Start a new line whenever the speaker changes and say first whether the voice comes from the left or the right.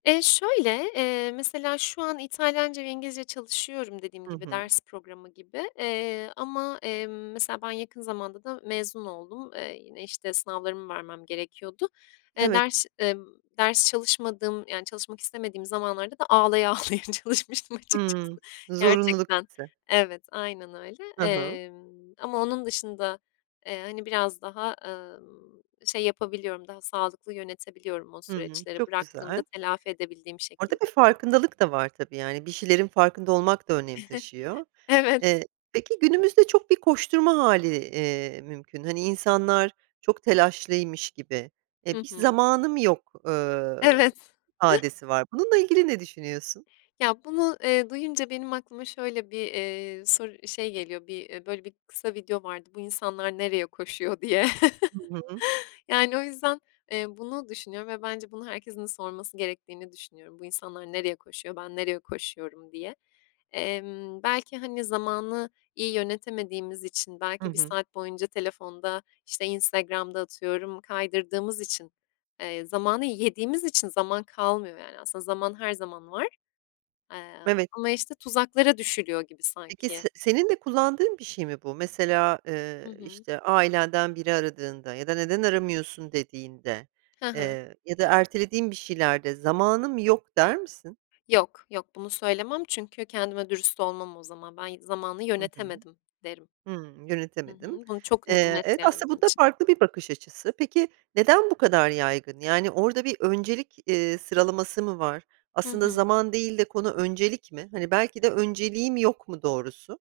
left: Eee, şöyle: Eee, mesela şu an İtalyanca ve İngilizce çalışıyorum dediğim
right: Hı
left: gibi
right: hı.
left: ders programı gibi, eee, ama, emm, mesela ben yakın zamanda da mezun oldum. Eee, yine, işte, sınavlarımı vermem gerekiyordu. Eee,
right: Evet.
left: ders, eee, ders çalışmadığım, yani çalışmak istemediğim zamanlarda da ağlaya ağlaya çalışmıştım açıkçası.
right: Hıı. Zorunluluk
left: Gerçekten
right: hissi.
left: Evet, aynen öyle.
right: Hı hı.
left: Emm, ama onun dışında, eee, hani biraz daha, ımm, şey yapabiliyorum, daha sağlıklı yönetebiliyorum o
right: Hıı,
left: süreçleri
right: çok
left: bıraktığımda
right: güzel.
left: telafi edebildiğim
right: Orada
left: şekilde.
right: bir farkındalık da var, tabii, yani, bir şeylerin farkında olmak da önem taşıyor.
left: Evet.
right: Eee, peki günümüzde çok bir koşturma hâli, iii, mümkün. Hani insanlar çok telaşlıymış gibi e,
left: Hı
right: "bir
left: hı.
right: zamanım yok," eee,
left: Evet.
right: ifadesi var. Bununla ilgili ne düşünüyorsun?
left: Ya bunu, eee, duyunca benim aklıma şöyle bir, eee, sor şey geliyor: Bir, eee, böyle bir kısa video vardı. Bu insanlar nereye koşuyor diye.
right: Hı hı.
left: Yani o yüzden, eee, bunu düşünüyorum ve bence bunu herkesin sorması gerektiğini düşünüyorum. "Bu insanlar nereye koşuyor, ben nereye koşuyorum?" diye. Emm, belki, hani, zamanı iyi yönetemediğimiz için
right: Hı
left: belki 1
right: hı.
left: saat boyunca telefonda, işte, Instagram'da atıyorum kaydırdığımız için, eee, zamanı yediğimiz için zaman kalmıyor yani. Aslında zaman her zaman var, eee,
right: Evet.
left: ama, işte, tuzaklara düşülüyor gibi
right: Peki
left: sanki.
right: se senin de kullandığın bir şey mi bu? Mesela,
left: Hı
right: eee,
left: hı.
right: işte, ailenden biri aradığında ya da neden aramıyorsun dediğinde,
left: Hı hı.
right: eee, ya da ertelediğin bir şeylerde "zamanım yok" der misin?
left: Yok, yok, bunu söylemem çünkü kendime dürüst olmam o zaman. "Ben ı zamanı
right: Hı hı.
left: yönetemedim." derim.
right: Hıı
left: Hı
right: yönetemedin.
left: hı, bunu çok
right: Eee,
left: net,
right: evet,
left: yani,
right: aslında
left: benim
right: bu da
left: için.
right: farklı bir bakış açısı. Peki neden bu kadar yaygın? Yani orada bir öncelik, eee, sıralaması mı var?
left: Hı
right: Aslında
left: hı.
right: zaman değil de konu öncelik mi? Hani belki de önceliğim yok mu doğrusu?